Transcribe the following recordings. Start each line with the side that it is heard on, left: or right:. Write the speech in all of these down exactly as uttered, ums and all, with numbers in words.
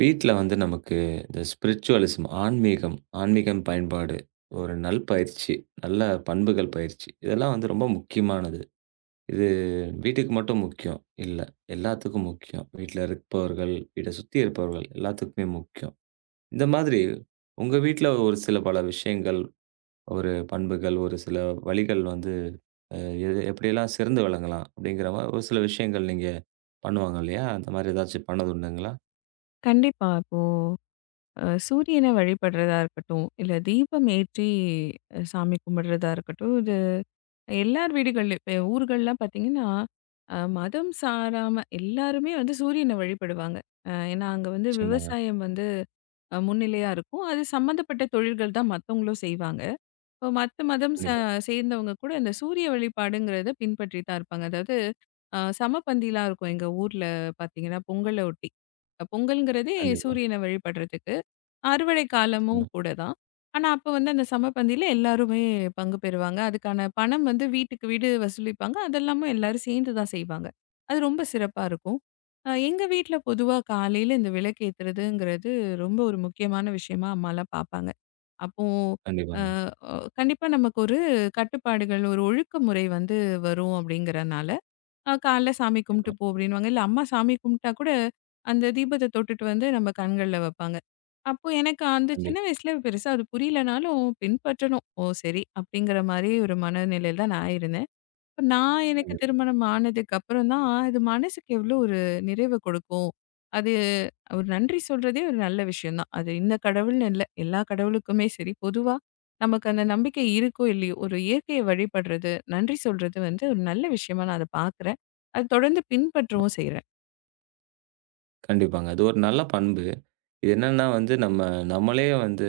right: வீட்ல வந்து நமக்கு இந்த ஸ்பிரிச்சுவலிசம் ஆன்மீகம், ஆன்மீகம் பயன்பாடு, ஒரு நல்பயிற்சி, நல்ல பண்புகள் பயிற்சி, இதெல்லாம் வந்து ரொம்ப முக்கியமானது. இது வீட்டுக்கு மட்டும் முக்கியம் இல்ல. எல்லாத்துக்கும் முக்கியம். வீட்ல இருப்பவர்கள், வீட்ட சுத்தி இருப்பவர்கள் எல்லாத்துக்குமே முக்கியம். இந்த மாதிரி உங்க வீட்ல ஒரு சில பல விஷயங்கள், ஒரு பண்புகள், ஒரு சில வழிகள் வந்து அ எது எப்படியெல்லாம் சிறந்து விளங்கலாம் அப்படிங்கிற மாரி ஒரு சில விஷயங்கள் நீங்க பண்ணுவாங்க இல்லையா? அந்த மாரி ஏதாச்சும் பண்ணது உண்டுங்களா?
left: கண்டிப்பா. இப்போ அ சூரியன வழிபடுறதா இருக்கட்டும், இல்ல தீபம் ஏற்றி அ சாமி கும்பிடுறதா இருக்கட்டும், இது எல்லார் வீடுகள்லயும் இப்ப ஊர்கள்லாம் பார்த்தீங்கன்னா, அ மதம் சாராம எல்லாருமே வந்து சூரியன வழிபடுவாங்க. அ ஏன்னா அங்க வந்து
right: நிச்சயமாங்க.
left: விவசாயம் வந்து அ முன்னிலையா இருக்கும். அது சம்மந்தப்பட்ட தொழில்கள் தான் மத்தவங்களும் செய்வாங்க. இப்போ மத்த மதம் ச
right: கண்டிப்பா,
left: சேர்ந்தவங்க கூட இந்த சூரிய வழிபாடுங்கிறத பின்பற்றி தான் இருப்பாங்க. அதாவது அ சமபந்திலாம் இருக்கும் எங்க ஊர்ல பார்த்தீங்கன்னா, பொங்கல ஒட்டி. அஹ் பொங்கல்ங்கிறதே
right: கண்டிப்பா.
left: சூரியனை வழிபடுறதுக்கு. அறுவடை காலமும்
right: ஆமா.
left: கூட தான். ஆனா, அப்ப வந்து அந்த சமபந்தியில எல்லாருமே பங்கு பெறுவாங்க. அதுக்கான பணம் வந்து வீட்டுக்கு வீடு வசூலிப்பாங்க. அதெல்லாமும் எல்லாரும் சேர்ந்து தான் செய்வாங்க. அது ரொம்ப சிறப்பா இருக்கும். அ எங்க வீட்ல பொதுவா காலையில இந்த விளக்கேத்துறதுங்கிறது ரொம்ப ஒரு முக்கியமான விஷயமா அம்மாலாம் பார்ப்பாங்க. அப்போ அ,
right: கண்டிப்பாங்க.
left: அ கண்டிப்பா நமக்கு ஒரு கட்டுப்பாடுகள், ஒரு ஒழுக்க முறை வந்து வரும் அப்படிங்கிறனால. அ "காலைல சாமி
right: ஆமா.
left: கும்பிட்டு போ" அப்படின்னுவாங்க. இல்ல அம்மா சாமி கும்பிட்டா கூட, அந்த தீபத்த தொட்டுட்டு வந்து நம்ம கண்கள்ல வைப்பாங்க. அப்போ எனக்கு அந்த சின்ன
right: கண்டிப்பா,
left: வயசுல பெருசா அது புரியலனாலும் பின்பற்றணும். ஓ! சரி அப்படிங்கிற மாரி ஒரு மனநிலையில தான் நான் இருந்தேன். இப்ப நான் எனக்கு
right: கண்டிப்பா.
left: திருமணம் ஆனதுக்கு அப்புறம் தான், அது மனசுக்கு எவ்வளோ ஒரு நிறைவ கொடுக்கும். அது ஒரு நன்றி சொல்றதே ஒரு நல்ல விஷயம் தான். அது இந்த கடவுள்னு இல்ல. எல்லா கடவுளுக்குமே சரி, பொதுவா நமக்கு அந்த நம்பிக்கை இருக்கோ இல்லையோ, ஒரு இயற்கையை வழிபடுறது, நன்றி சொல்றது வந்து ஒரு நல்ல விஷயமா நான் அத பார்க்குறேன். அது தொடர்ந்து பின்பற்றவும் செய்றேன்.
right: கண்டிப்பாங்க. அது ஒரு நல்ல பண்பு. இது என்னன்னா வந்து நம்ம நம்மளே வந்து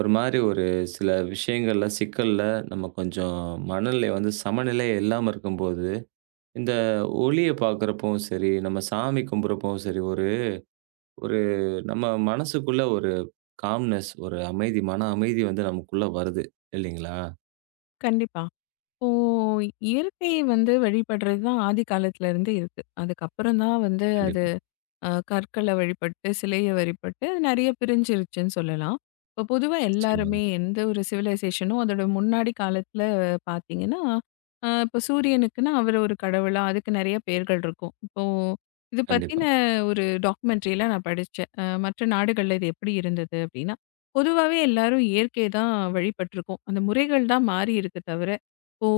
right: ஒரு மாரி ஒரு சில விஷயங்கள்ல, சிக்கல்ல நம்ம கொஞ்சம் மனநிலை வந்து சமநிலை இல்லாம இருக்கும்போது, இந்த ஒளிய பார்க்குறப்பவும் சரி, நம்ம சாமி கும்பிட்றப்பவும் சரி, ஒரு ஒரு நம்ம மனசுக்குள்ள ஒரு காம்னஸ், ஒரு அமைதி, மன அமைதி வந்து நமக்குள்ள வருது. இல்லைங்களா?
left: கண்டிப்பா. இப்போ இயற்கையை வந்து வழிபடுறது தான் ஆதி காலத்துல இருந்தே இருக்கு. அதுக்கப்புறம் தான் வந்து அது
right: கண்டிப்பா.
left: அ கற்களை வழிபட்டு, சிலைய வழிபட்டு அது நெறைய பிரிஞ்சிருச்சுன்னு சொல்லலாம். இப்போ பொதுவா எல்லாருமே
right: நிச்சயமாங்க.
left: எந்த ஒரு சிவிலைசேஷனும் அதோட முன்னாடி காலத்துல பார்த்தீங்கன்னா, அ இப்போ சூரியனுக்குன்னா அவர் ஒரு கடவுளா, அதுக்கு நெறைய பெயர்கள் இருக்கும். இப்போ இது பத்தின
right: கண்டிப்பா,
left: ஒரு டாக்குமெண்ட்ரிலாம் நான் படிச்சேன். அ மற்ற நாடுகள்ல இது எப்படி இருந்தது அப்படின்னா, பொதுவாவே எல்லாரும் இயற்கைய தான் வழிபட்டுருக்கோம். அந்த முறைகள் தான் மாறி இருக்கு தவிர, இப்போ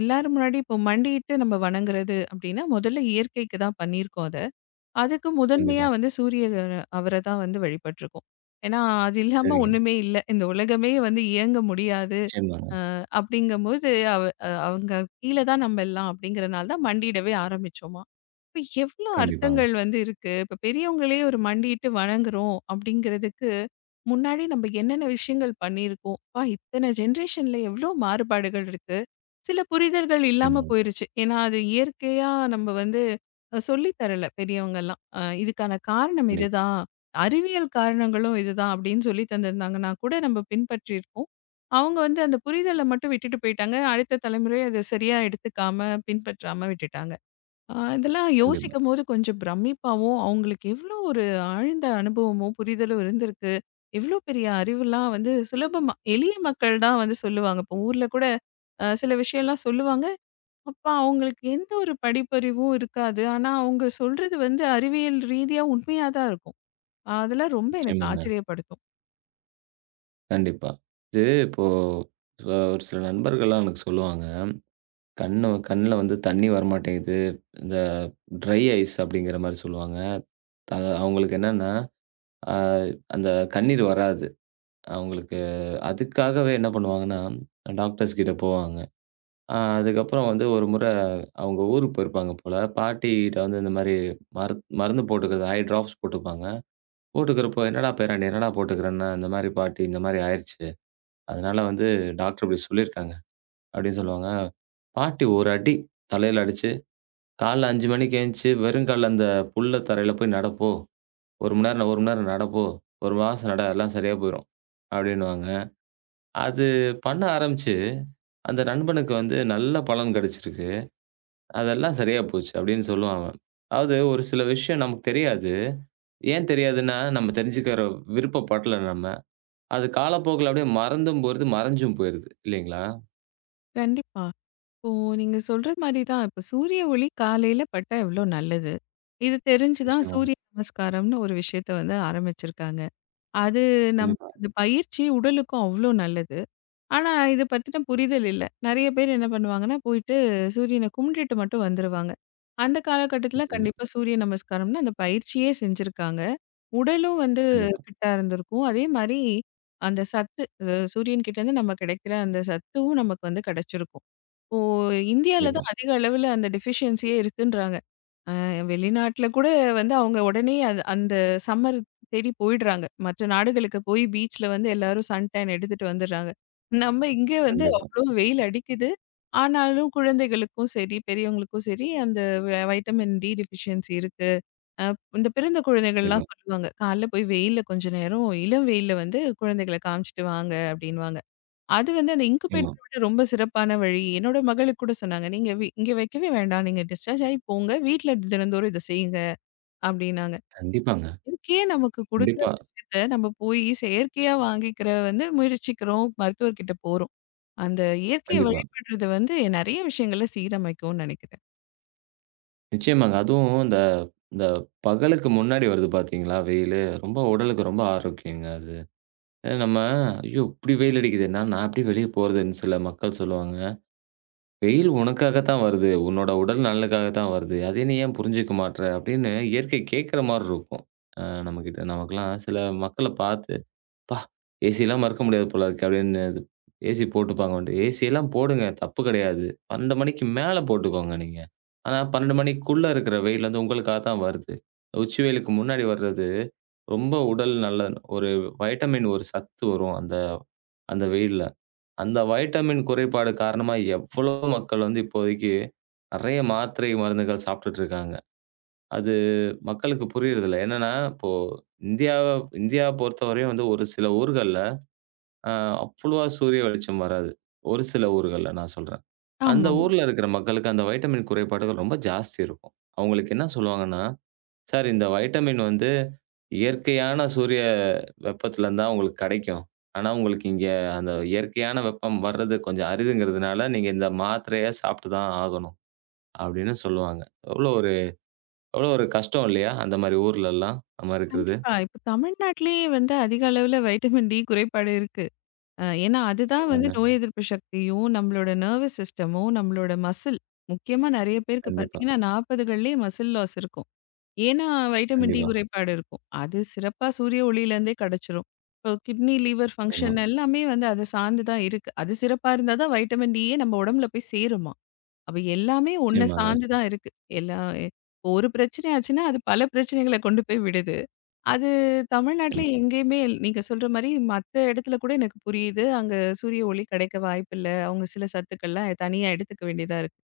left: எல்லாரும் முன்னாடி இப்போ மண்டியிட்டு நம்ம வணங்குறது அப்படின்னா, முதல்ல இயற்கைக்கு தான் பண்ணியிருக்கோம் அத. அதுக்கு முதன்மையா
right: கண்டிப்பாங்க.
left: வந்து சூரிய அவரை தான் வந்து வழிபட்டுருக்கோம். ஏன்னா, அது இல்லாம
right: சரிங்க.
left: ஒண்ணுமே இல்ல. இந்த உலகமே வந்து இயங்க முடியாது.
right: நிச்சயமாங்க.
left: அப்படிங்கும்போது அவ அ அவங்க கீழ தான் நம்ம எல்லாம் அப்படிங்கிறனால தான் மண்டியிடவே ஆரம்பிச்சோமா. இப்ப எவ்ளோ
right: கண்டிப்பாங்க.
left: அர்த்தங்கள் வந்து இருக்கு. இப்ப பெரியவங்களே ஒரு மண்டியிட்டு வணங்குறோம் அப்படிங்கிறதுக்கு, முன்னாடி நம்ம என்னென்ன விஷயங்கள் பண்ணியிருக்கோம். அப்பா இத்தனை ஜென்ரேஷன்ல எவ்ளோ மாறுபாடுகள் இருக்கு. சில புரிதல்கள் இல்லாம
right: நிச்சயமாங்க.
left: போயிருச்சு. ஏன்னா அது இயற்கையா நம்ம வந்து அ சொல்லி தரல பெரியவங்கலாம். அ இதுக்கான காரணம்
right: கண்டிப்பா,
left: இதுதான். அறிவியல் காரணங்களும் இதுதான் அப்படின்னு சொல்லி தந்திருந்தாங்கன்னா கூட நம்ம பின்பற்றியிருப்போம். அவங்க வந்து அந்த புரிதல மட்டும் விட்டுட்டு போயிட்டாங்க. அடுத்த தலைமுறை அத சரியா எடுத்துக்காம, பின்பற்றாம விட்டுட்டாங்க. அ இதெல்லாம்
right: கண்டிப்பா.
left: யோசிக்கும்போது கொஞ்சம் பிரமிப்பாவும், அவங்களுக்கு எவ்ளோ ஒரு ஆழ்ந்த அனுபவமும், புரிதலும் இருந்திருக்கு. எவ்ளோ பெரிய அறிவுலாம் வந்து சுலபமா எளிய மக்கள் தான் வந்து சொல்லுவாங்க. இப்போ ஊர்ல கூட அ சில விஷயம்லாம் சொல்லுவாங்க. அப்ப அவங்களுக்கு எந்த ஒரு படிப்பறிவும் இருக்காது. ஆனா அவங்க சொல்றது வந்து அறிவியல் ரீதியா உண்மையா தான் இருக்கும். ஆஹ் அதெல்லாம் ரொம்ப எனக்கு
right: நிச்சயமாங்க.
left: ஆச்சரியப்படுத்தும்.
right: கண்டிப்பா. இது இப்போ அ ஒரு சில நண்பர்கள்லாம் எனக்கு சொல்லுவாங்க. கண்ணு கண்ல வந்து தண்ணி வரமாட்டேங்குது. இந்த ட்ரை ஐஸ் அப்படிங்கிற மாரி சொல்லுவாங்க. த அவங்களுக்கு என்னன்னா, அ அந்த கண்ணீர் வராது. அவங்களுக்கு அதுக்காகவே என்ன பண்ணுவாங்கன்னா, டாக்டர்ஸ் கிட்ட போவாங்க. அ அதுக்கப்புறம் வந்து ஒரு முறை அவங்க ஊருக்கு போயிருப்பாங்க போல. பாட்டிட்ட வந்து இந்த மாரி மரு மருந்து போட்டுக்கிறது ஐ ட்ராப்ஸ் போட்டுப்பாங்க. போட்டுக்கிறப்போ, "என்னடா பேராண்டி என்னடா போட்டுக்கிறன்னா?" இந்த மாரி பாட்டி இந்த மாரி ஆயிருச்சு. அதனால வந்து டாக்டர் இப்படி சொல்லியிருக்காங்க அப்படின்னு சொல்லுவாங்க. பாட்டி ஒரு அடி தலையில அடிச்சு, "காலைல ஐந்து மணிக்கு எந்திச்சு வெறுங்கால்ல அந்த புல்ல தரையில போய் நட போ. ஒரு மணி நேரம் ஒரு மணி நேரம் நட போ. ஒரு மாசம் நட எல்லாம் சரியா போயிரும்." அப்படின்னுவாங்க. அது பண்ண ஆரம்பிச்சு, அந்த நண்பனுக்கு வந்து நல்ல பலன் கிடைச்சிருக்கு. அதெல்லாம் சரியா போச்சு அப்படின்னு சொல்லுவான் அவன். அதாவது ஒரு சில விஷயம் நமக்கு தெரியாது. ஏன் தெரியாதுன்னா, நம்ம தெரிஞ்சுக்கிற விருப்பப்படல நம்ம. அது காலப்போக்குல அப்படியே மறந்தும் போயிருது, மறைஞ்சும் போயிருது இல்லைங்களா?
left: கண்டிப்பா. இப்போ நீங்க சொல்ற மாரி தான். இப்ப சூரிய ஒளி காலையில பட்டா எவ்ளோ நல்லது. இது தெரிஞ்சு தான்
right: நிச்சயமாங்க.
left: சூரிய நமஸ்காரம்னு ஒரு விஷயத்த வந்து ஆரம்பிச்சிருக்காங்க. அது நம்ம
right: கண்டிப்பா.
left: அந்த பயிற்சி உடலுக்கும் அவ்ளோ நல்லது. ஆனா இத பத்தின புரிதல் இல்ல. நெறைய பேர் என்ன பண்ணுவாங்கன்னா, போயிட்டு சூரியன கும்பிட்டுட்டு மட்டும் வந்துருவாங்க. அந்த காலகட்டத்தில
right: நிச்சயமா.
left: கண்டிப்பா சூரிய நமஸ்காரம்னு அந்த பயிற்சியே செஞ்சிருக்காங்க. உடலும் வந்து
right: கண்டிப்பா,
left: ஃபிட்டா இருந்திருக்கும். அதே மாரி அந்த சத்து அ சூரியன்கிட்டேருந்து நம்ம கிடைக்கிற அந்த சத்தும் நமக்கு வந்து கிடைச்சிருக்கும். ஓ! இந்தியால
right: கண்டிப்பா,
left: தான் அதிக அளவுல அந்த டெஃபிஷியன்சியே இருக்குன்றாங்க. அ வெளிநாட்ல கூட வந்து அவங்க உடனே அது அந்த சம்மர் தேடி போயிடுறாங்க. மற்ற நாடுகளுக்கு போய் பீச்ல வந்து எல்லாரும் சன்டேன் எடுத்துட்டு வந்துடுறாங்க. நம்ம இங்க வந்து
right: கண்டிப்பா,
left: அவ்ளோ வெயில் அடிக்குது. ஆனாலும் குழந்தைகளுக்கும் சரி, பெரியவங்களுக்கும் சரி அந்த வை வைட்டமின் டி டெஃபிஷியன்சி இருக்கு. அ இந்த பிறந்த குழந்தைகள்லாம்
right: கண்டிப்பா.
left: சொல்லுவாங்க. காலைல போய் வெயில்ல கொஞ்ச நேரம் இளம் வெயில்ல வந்து குழந்தைகள காமிச்சுட்டு வாங்க அப்படின்னுவாங்க. அது வந்து அந்த
right: நிச்சயமா.
left: இன்குபேட்டர விட ரொம்ப சிறப்பான வழி. என்னோட மகளுக்கு கூட சொன்னாங்க. "நீங்க வி இங்க வைக்கவே வேண்டாம். நீங்க டிஸ்சார்ஜ் ஆயி போங்க. வீட்ல தினந்தோறும் இத செய்யுங்க" அப்டின்னாங்க.
right: கண்டிப்பாங்க.
left: இதுக்கே நமக்கு குடுக்குற
right: கண்டிப்பா,
left: விஷயத்த நம்ம போயி செயற்கையா வாங்கிக்கிற வந்து முயற்சிக்கிறோம். மருத்துவர்கிட்ட போறோம். அந்த இயற்கைய
right: கண்டிப்பா.
left: வழிபடுறது வந்து நெறைய விஷயங்கள சீரமைக்கும்னு நெனைக்கிறேன்.
right: நிச்சயமாங்க. அதுவும் இந்த இந்த பகலுக்கு முன்னாடி வருது பார்த்தீங்களா, வெயிலு, ரொம்ப உடலுக்கு ரொம்ப ஆரோக்கியங்க அது. அ நம்ம ஐயோ! இப்படி வெயில் அடிக்குதுன்னா, நான் எப்படி வெளிய போறதுன்னு சில மக்கள் சொல்லுவாங்க. "வெயில் உனக்காக தான் வருது. உன்னோட உடல் நலனுக்காக தான் வருது. அதை நீ ஏன் புரிஞ்சுக்க மாட்ற?" அப்படின்னு இயற்கை கேட்கிற மாரி இருக்கும். அ நம்மகிட்ட நமக்கெல்லாம் சில மக்கள பார்த்து "அப்பா! ஏசிலாம் மறக்க முடியாது போல இருக்கு" அப்படின்னு இது ஏசி போட்டுப்பாங்க உண்டு. ஏசிலாம் போடுங்க தப்பு கிடையாது. பன்னிரண்டு மணிக்கு மேல போட்டுக்கோங்க நீங்க. ஆனா பன்னிரண்டு மணிக்குள்ள இருக்கிற வெயில் வந்து உங்களுக்கா தான் வருது. உச்சி வெயிலுக்கு முன்னாடி வர்றது ரொம்ப உடல் நல்ல ஒரு வைட்டமின் ஒரு சத்து வரும் அந்த அந்த வெயில்ல. அந்த வைட்டமின் குறைபாடு காரணமா எவ்வளோ மக்கள் வந்து இப்போதைக்கு நெறைய மாத்திரை மருந்துகள் சாப்பிட்டுட்டு இருக்காங்க. அது மக்களுக்கு புரியறதில்ல. என்னன்னா இப்போ இந்தியாவ இந்தியாவ பொறுத்தவரையும் வந்து ஒரு சில ஊர்கள்ல அ அவ்வளவா சூரிய வெளிச்சம் வராது. ஒரு சில ஊர்கள்ல நான் சொல்றேன். அந்த
left: ஆமாமா.
right: ஊர்ல இருக்கிற மக்களுக்கு அந்த வைட்டமின் குறைபாடுகள் ரொம்ப ஜாஸ்தி இருக்கும். அவங்களுக்கு என்ன சொல்லுவாங்கன்னா, "சார் இந்த வைட்டமின் வந்து இயற்கையான சூரிய வெப்பத்துல இருந்தா உங்களுக்கு கிடைக்கும். ஆனா உங்களுக்கு இங்க அந்த இயற்கையான வெப்பம் வர்றது கொஞ்சம் அரிதுங்கிறதுனால நீங்க இந்த மாத்திரைய சாப்பிட்டு தான் ஆகணும்." அப்படின்னு சொல்லுவாங்க. எவ்வளோ ஒரு எவ்வளோ ஒரு கஷ்டம் இல்லையா? அந்த மாரி ஊர்லலாம் நம்ம இருக்கிறது.
left: கண்டிப்பா. இப்ப தமிழ்நாட்டிலேயே வந்து அதிக அளவுல வைட்டமின் டி குறைபாடு இருக்கு. அ ஏன்னா, அதுதான் வந்து
right: ஆமாங்க.
left: நோய் எதிர்ப்பு சக்தியும், நம்மளோட நர்வஸ் சிஸ்டமும், நம்மளோட மசில் முக்கியமா நெறைய பேருக்கு
right: கண்டிப்பா,
left: பார்த்தீங்கன்னா, நாற்பதுகள்லயே மசில் லாஸ் இருக்கும். ஏன்னா, வைட்டமின் டி
right: கண்டிப்பா.
left: குறைபாடு இருக்கும். அது சிறப்பா சூரிய ஒளியிலேருந்தே கெடைச்சிரும். இப்போ கிட்னி, லிவர்
right: நிச்சயமா,
left: ஃபங்ஷன் எல்லாமே வந்து அத சார்ந்து தான் இருக்கு. அது சிறப்பா இருந்தா தான் வைட்டமின் டியே நம்ம உடம்புல போய் சேருமாம். அப்ப எல்லாமே ஒண்ண
right: நிச்சயமாங்க,
left: சார்ந்து தான் இருக்கு. எல்லா இப்போ ஒரு பிரச்சனை ஆச்சுன்னா, அது பல பிரச்சனைகள கொண்டு போய் விடுது. அது தமிழ்நாட்டுல
right: நிச்சயமா,
left: எங்கேயுமே இல் நீங்க சொல்ற மாரி மத்த இடத்துல கூட எனக்கு புரியுது. அங்க சூரிய ஒளி கிடைக்க வாய்ப்பில்ல. அவங்க சில சத்துக்கள்லாம் தனியா எடுத்துக்க வேண்டியதா இருக்கு.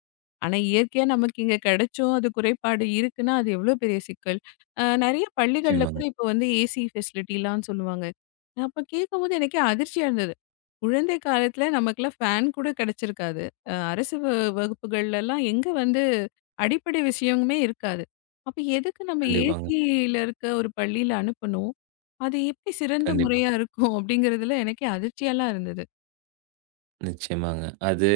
left: ஆனா இயற்கையா நமக்கு இங்க கிடைச்சும் அது குறைபாடு இருக்குன்னா, அது எவ்வளோ பெரிய சிக்கல். அ நெறைய பள்ளிகள்ல
right: நிச்சயமாங்க.
left: கூட இப்போ வந்து ஏசி ஃபெசிலிட்டிலாம் சொல்லுவாங்க. நான் அப்ப கேட்கும்போது எனக்கே அதிர்ச்சியா இருந்தது. குழந்தை காலத்துல நமக்கெல்லாம் ஃபேன் கூட கிடைச்சிருக்காது. அ அரசு வ வகுப்புகள்லலாம் எங்க வந்து அடிப்படை விஷயமுமே இருக்காது. அப்ப எதுக்கு நம்ம
right: கண்டிப்பாங்க,
left: ஏசில இருக்க ஒரு பள்ளியில அனுப்பணும்? அது எப்படி சிறந்த
right: கண்டிப்பா.
left: முறையா இருக்கும் அப்படிங்கிறதுல எனக்கே அதிர்ச்சியாலாம் இருந்தது.
right: நிச்சயமாங்க. அது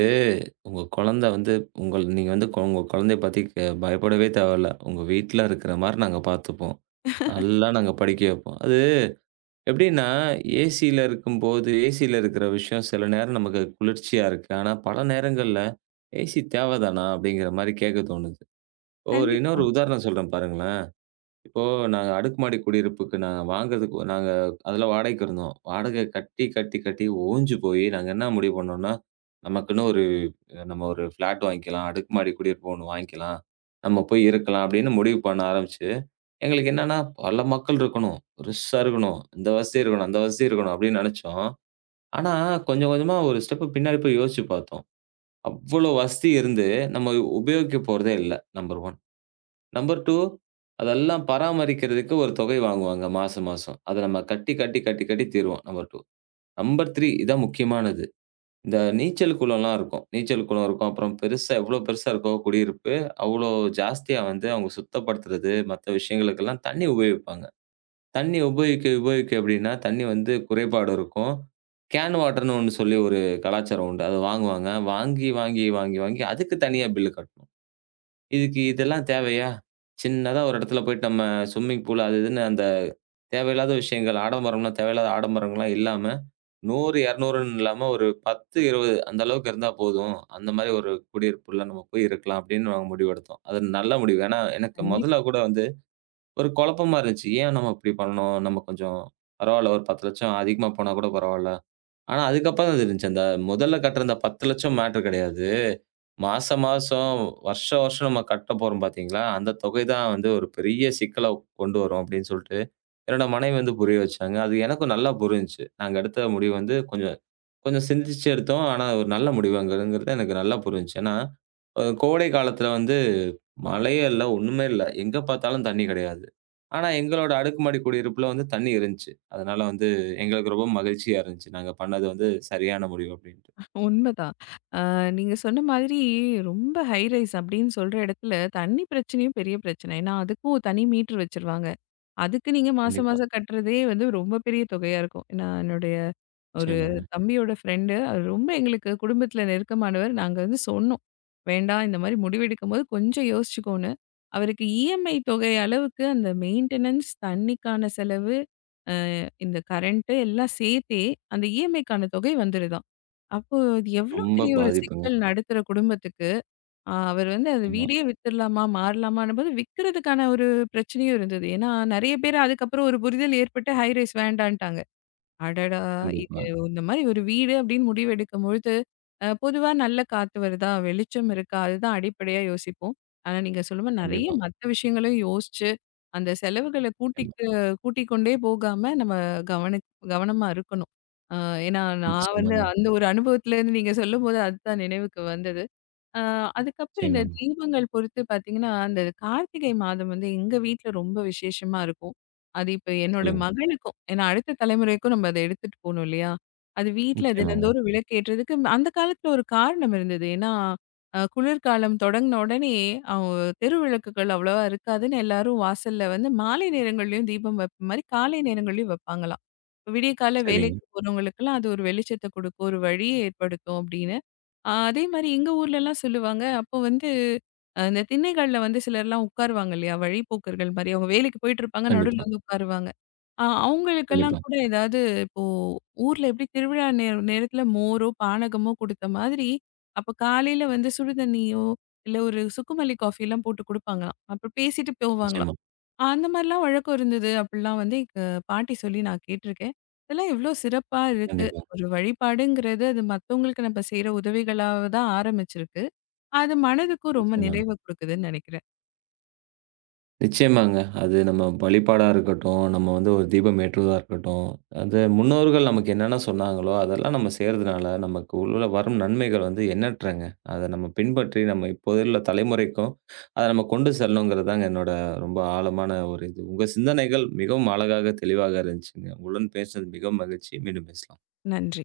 right: உங்க குழந்த வந்து உங்கள் நீங்க வந்து கொ- உங்க குழந்தைய பத்தி க பயப்படவே தேவையில்ல. உங்க வீட்ல இருக்கிற மாரி நாங்க பார்த்துப்போம். நல்லா நாங்க படிக்க வைப்போம். அது எப்படின்னா, ஏசில இருக்கும்போது, ஏசில இருக்கிற விஷயம் சில நேரம் நமக்கு குளிர்ச்சியா இருக்கு. ஆனா, பல நேரங்கள்ல ஏசி தேவைதானா? அப்படிங்கிற மாரி கேட்க தோணுது. இப்போ ஒரு
left: கண்டிப்பா,
right: இன்னொரு உதாரணம் சொல்றேன் பாருங்களேன். இப்போ நாங்க அடுக்குமாடி குடியிருப்புக்கு நாங்க வாங்குறதுக்கு நாங்க அதில வாடகைக்கு இருந்தோம். வாடகை கட்டி, கட்டி, கட்டி ஓஞ்சு போய் நாங்க என்ன முடிவு பண்ணோம்னா, நமக்குன்னு ஒரு நம்ம ஒரு ஃப்ளாட் வாங்கிக்கலாம். அடுக்குமாடி குடியிருப்பு ஒண்ணு வாங்கிக்கலாம். நம்ம போய் இருக்கலாம் அப்படின்னு முடிவு பண்ண ஆரம்பிச்சு, எங்களுக்கு என்னன்னா பல மக்கள் இருக்கணும். பெருசா இருக்கணும். இந்த வசதி இருக்கணும், அந்த வசதி இருக்கணும் அப்படின்னு நெனச்சோம். ஆனா கொஞ்சம் கொஞ்சமா ஒரு ஸ்டெப் பின்னாடி போய் யோசிச்சு பார்த்தோம். அவ்வளோ வசதி இருந்து நம்ம உபயோகிக்க போறதே இல்ல. நம்பர் ஒன்று. நம்பர் இரண்டு அதெல்லாம் பராமரிக்கிறதுக்கு ஒரு தொகை வாங்குவாங்க மாசம் மாசம். அத நம்ம கட்டி, கட்டி, கட்டி, கட்டி தீருவோம். நம்பர் இரண்டு. நம்பர் மூன்று இதான் முக்கியமானது. இந்த நீச்சல் குளம்லாம் இருக்கும். நீச்சல் குளம் இருக்கும். அப்புறம் பெருசா எவ்வளோ பெருசா இருக்கோ குடியிருப்பு, அவ்வளோ ஜாஸ்தியா வந்து அவங்க சுத்தப்படுத்துறது, மத்த விஷயங்களுக்கெல்லாம் தண்ணி உபயோகிப்பாங்க. தண்ணி உபயோகிக்க உபயோகிக்க எப்படின்னா, தண்ணி வந்து குறைபாடு இருக்கும். கேன் வாட்டர்ன்னு ஒண்ணு சொல்லி ஒரு கலாச்சாரம் உண்டு. அத வாங்குவாங்க. வாங்கி, வாங்கி, வாங்கி, வாங்கி அதுக்கு தனியா பில் கட்டணும். இதுக்கு இதெல்லாம் தேவையா? சின்னதா ஒரு இடத்துல போயிட்டு நம்ம ஸ்விம்மிங் பூல் அது இதுன்னு அந்த தேவையில்லாத விஷயங்கள், ஆடம்பரம்லாம் தேவையில்லாத ஆடம்பரங்கள்லாம் இல்லாம, நூறு, 200ன்னு இல்லாம ஒரு பத்து, இருபது அந்த அளவுக்கு இருந்தா போதும். அந்த மாரி ஒரு குடியிருப்புல நம்ம போய் இருக்கலாம் அப்படின்னு நாங்க முடிவெடுத்தோம். அது நல்ல முடிவு. ஏன்னா, எனக்கு முதல்ல
left: கண்டிப்பா.
right: கூட வந்து ஒரு குழப்பமா இருந்துச்சு. ஏன் நம்ம இப்படி பண்ணோம்? நம்ம கொஞ்சம் பரவால்ல ஒரு பத்து லட்சம் அதிகமா போனா கூட பரவால்ல. ஆனா, அதுக்கப்புறம் தான் தெரிஞ்சுச்சு. அந்த முதல்ல கட்டுற அந்த பத்து லட்சம் மேட்டர் கிடையாது. மாசம், மாசம், வருஷம், வருஷம் நம்ம கட்ட போறோம் பார்த்தீங்களா? அந்த தொகை தான் வந்து ஒரு பெரிய சிக்கல கொண்டு வரும் அப்படின்னு சொல்லிட்டு, என்னோட மனைவி வந்து புரிய வச்சாங்க. அது எனக்கும் நல்லா புரிஞ்சுச்சு. நாங்க எடுத்த முடிவு வந்து கொஞ்சம் கொஞ்சம் சிந்திச்சு எடுத்தோம். ஆனா ஒரு நல்ல முடிவுங்கிறங்கிறது எனக்கு நல்லா புரிஞ்சுச்சு. ஏன்னா, அ கோடை காலத்துல வந்து மழையே இல்ல, ஒண்ணுமே இல்ல. எங்க பார்த்தாலும் தண்ணி கிடையாது. ஆனா எங்களோட அடுக்குமாடி குடியிருப்புல வந்து தண்ணி இருந்துச்சு. அதனால வந்து எங்களுக்கு ரொம்ப மகிழ்ச்சியா இருந்துச்சு. நாங்க பண்ணது வந்து சரியான முடிவு அப்படின்ட்டு.
left: உண்மதான். அ நீங்க சொன்ன மாதிரி ரொம்ப ஹை ரைஸ் அப்படின்னு சொல்ற இடத்துல தண்ணி பிரச்சனையும் பெரிய பிரச்சனை. ஏன்னா அதுக்கும் தனி மீட்டர் வச்சுருவாங்க. அதுக்கு நீங்க மாசம்
right: கண்டிப்பா.
left: மாசம் கட்டுறதே வந்து ரொம்ப பெரிய தொகையா இருக்கும். நான் என்னுடைய ஒரு
right: நிச்சயமாங்க.
left: தம்பியோட ஃப்ரெண்டு அவர் ரொம்ப எங்களுக்கு குடும்பத்தில நெருக்கமானவர். நாங்க வந்து சொன்னோம். வேண்டாம் இந்த மாரி முடிவெடுக்கும்போது கொஞ்சம் யோசிச்சுக்கோன்னு. அவருக்கு இஎம்ஐ தொகை அளவுக்கு அந்த மெயின்டெனன்ஸ், தண்ணிக்கான செலவு, இந்த கரண்ட்டு எல்லாம் சேர்த்தே அந்த இஎம்ஐக்கான தொகை வந்துருதாம். அப்போ இது எவ்ளோ
right: ரொம்ப
left: பெரிய ஒரு
right: பாதிப்புங்க.
left: சிக்கல் நடுத்தர குடும்பத்துக்கு. ஆ அவர் வந்து அந்த
right: ஆமா.
left: வீடே வித்துடலாமா? மாறலாமான்னும்போது விக்கிறதுக்கான ஒரு பிரச்சனையும் இருந்தது. ஏன்னா, நெறைய பேர் அதுக்கப்புறம் ஒரு புரிதல் ஏற்பட்டு ஹை ரைஸ் வேண்டான்ட்டாங்க. அடடா! இது
right: கண்டிப்பா,
left: இந்த மாரி ஒரு வீடு அப்படின்னு முடிவெடுக்கும்பொழுது, அ பொதுவா நல்ல காத்து வருதா? வெளிச்சம் இருக்கா? அதுதான் அடிப்படையா யோசிப்போம். ஆனா, நீங்க சொல்லும்போது நெறைய
right: கண்டிப்பா.
left: மத்த விஷயங்களையும் யோசிச்சு, அந்த செலவுகள கூட்டிட்டு கூட்டிக் கொண்டே போகாம நம்ம கவனி கவனமா இருக்கணும். அ ஏன்னா நான்
right: நிச்சயமா.
left: வந்து
right: நிச்சயமாங்க,
left: அந்த ஒரு அனுபவத்திலேருந்து நீங்க சொல்லும்போது அதுதான் நினைவுக்கு வந்தது. அ அதுக்கப்புறம் இந்த
right: நிச்சயமாங்க.
left: தீபங்கள் பொறுத்து பார்த்தீங்கன்னா, அந்த கார்த்திகை மாதம் வந்து எங்க வீட்ல ரொம்ப விசேஷமா இருக்கும். அது இப்ப என்னோட
right: சொல்லுங்க.
left: மகனுக்கும் ஏன்னா அடுத்த தலைமுறைக்கும் நம்ம அத எடுத்துட்டு போணும் இல்லையா? அது வீட்ல
right: நிச்சயமாங்க.
left: தினந்தோறும் விளக்கேற்றதுக்கு ம- அந்த காலத்துல ஒரு காரணம் இருந்தது. ஏன்னா, அ குளிர்காலம் தொடங்குன உடனே அவ் தெருவிளக்குகள் அவ்வளவா இருக்காதுன்னு எல்லாரும் வாசல்ல வந்து மாலை நேரங்கள்லயும் தீபம் வைப்ப மாரி காலை நேரங்கள்லயும் வைப்பாங்களாம். விடிய காலை
right: சரிங்க.
left: வேலைக்கு போறவங்களுக்கெல்லாம் அது ஒரு வெளிச்சத்த குடுக்கும், ஒரு வழிய ஏற்படுத்தும் அப்படின்னு. ஆ அதே மாரி எங்க ஊர்லலாம் சொல்லுவாங்க. அப்போ வந்து அ இந்த திண்ணைகள்ல வந்து சிலர்லாம் உட்காருவாங்க இல்லையா? வழிப்போக்கர்கள் மாரி. அவங்க வேலைக்கு போயிட்டுருப்பாங்க. நடுவுல
right: கண்டிப்பா,
left: வந்து உட்காருவாங்க. அ அவங்களுக்கெல்லாம்
right: கண்டிப்பா.
left: கூட ஏதாவது இப்போ ஊர்ல எப்படி திருவிழா நேர நேரத்துல மோரோ, பானகமோ குடுத்த மாதிரி, அப்ப காலையில வந்து சுடுதண்ணியோ, இல்ல ஒரு சுக்குமல்லி காஃபிலாம் போட்டு குடுப்பாங்களாம். அப்ப பேசிட்டு போவாங்களாம்.
right: நிச்சயமா,
left: அந்த மாரிலாம் வழக்கம் இருந்தது. அப்டிலாம் வந்து எங்க பாட்டி சொல்லி நான் கேட்டுருக்கேன். இதெல்லாம் எவ்ளோ சிறப்பா இருக்கு.
right: கண்டிப்பா.
left: ஒரு வழிபாடுங்கிறது அது மத்தவங்களுக்கு நம்ம செய்ற உதவிகளாக தான் ஆரம்பிச்சிருக்கு. அது மனதுக்கும் ரொம்ப
right: நிச்சயமாங்க.
left: நிறைவ குடுக்குதுன்னு நெனைக்கிறேன்.
right: நிச்சயமாங்க. அது நம்ம வழிபாடா இருக்கட்டும், நம்ம வந்து ஒரு தீபம் ஏற்றுவதா இருக்கட்டும், அது முன்னோர்கள் நமக்கு என்னென்ன சொன்னாங்களோ, அதெல்லாம் நம்ம செய்றதுனால நமக்கு உள்ள வரும் நன்மைகள் வந்து எண்ணற்றங்க. அத நம்ம பின்பற்றி நம்ம இப்போது உள்ள தலைமுறைக்கும் அத நம்ம கொண்டு செல்லணுங்கிறது தாங்க என்னோட ரொம்ப ஆழமான ஒரு இது. உங்க சிந்தனைகள் மிகவும் அழகாக, தெளிவாக இருந்துச்சுங்க. உங்களுடன் பேசுனது மிகவும் மகிழ்ச்சி. மீண்டும் பேசலாம்.
left: நன்றி.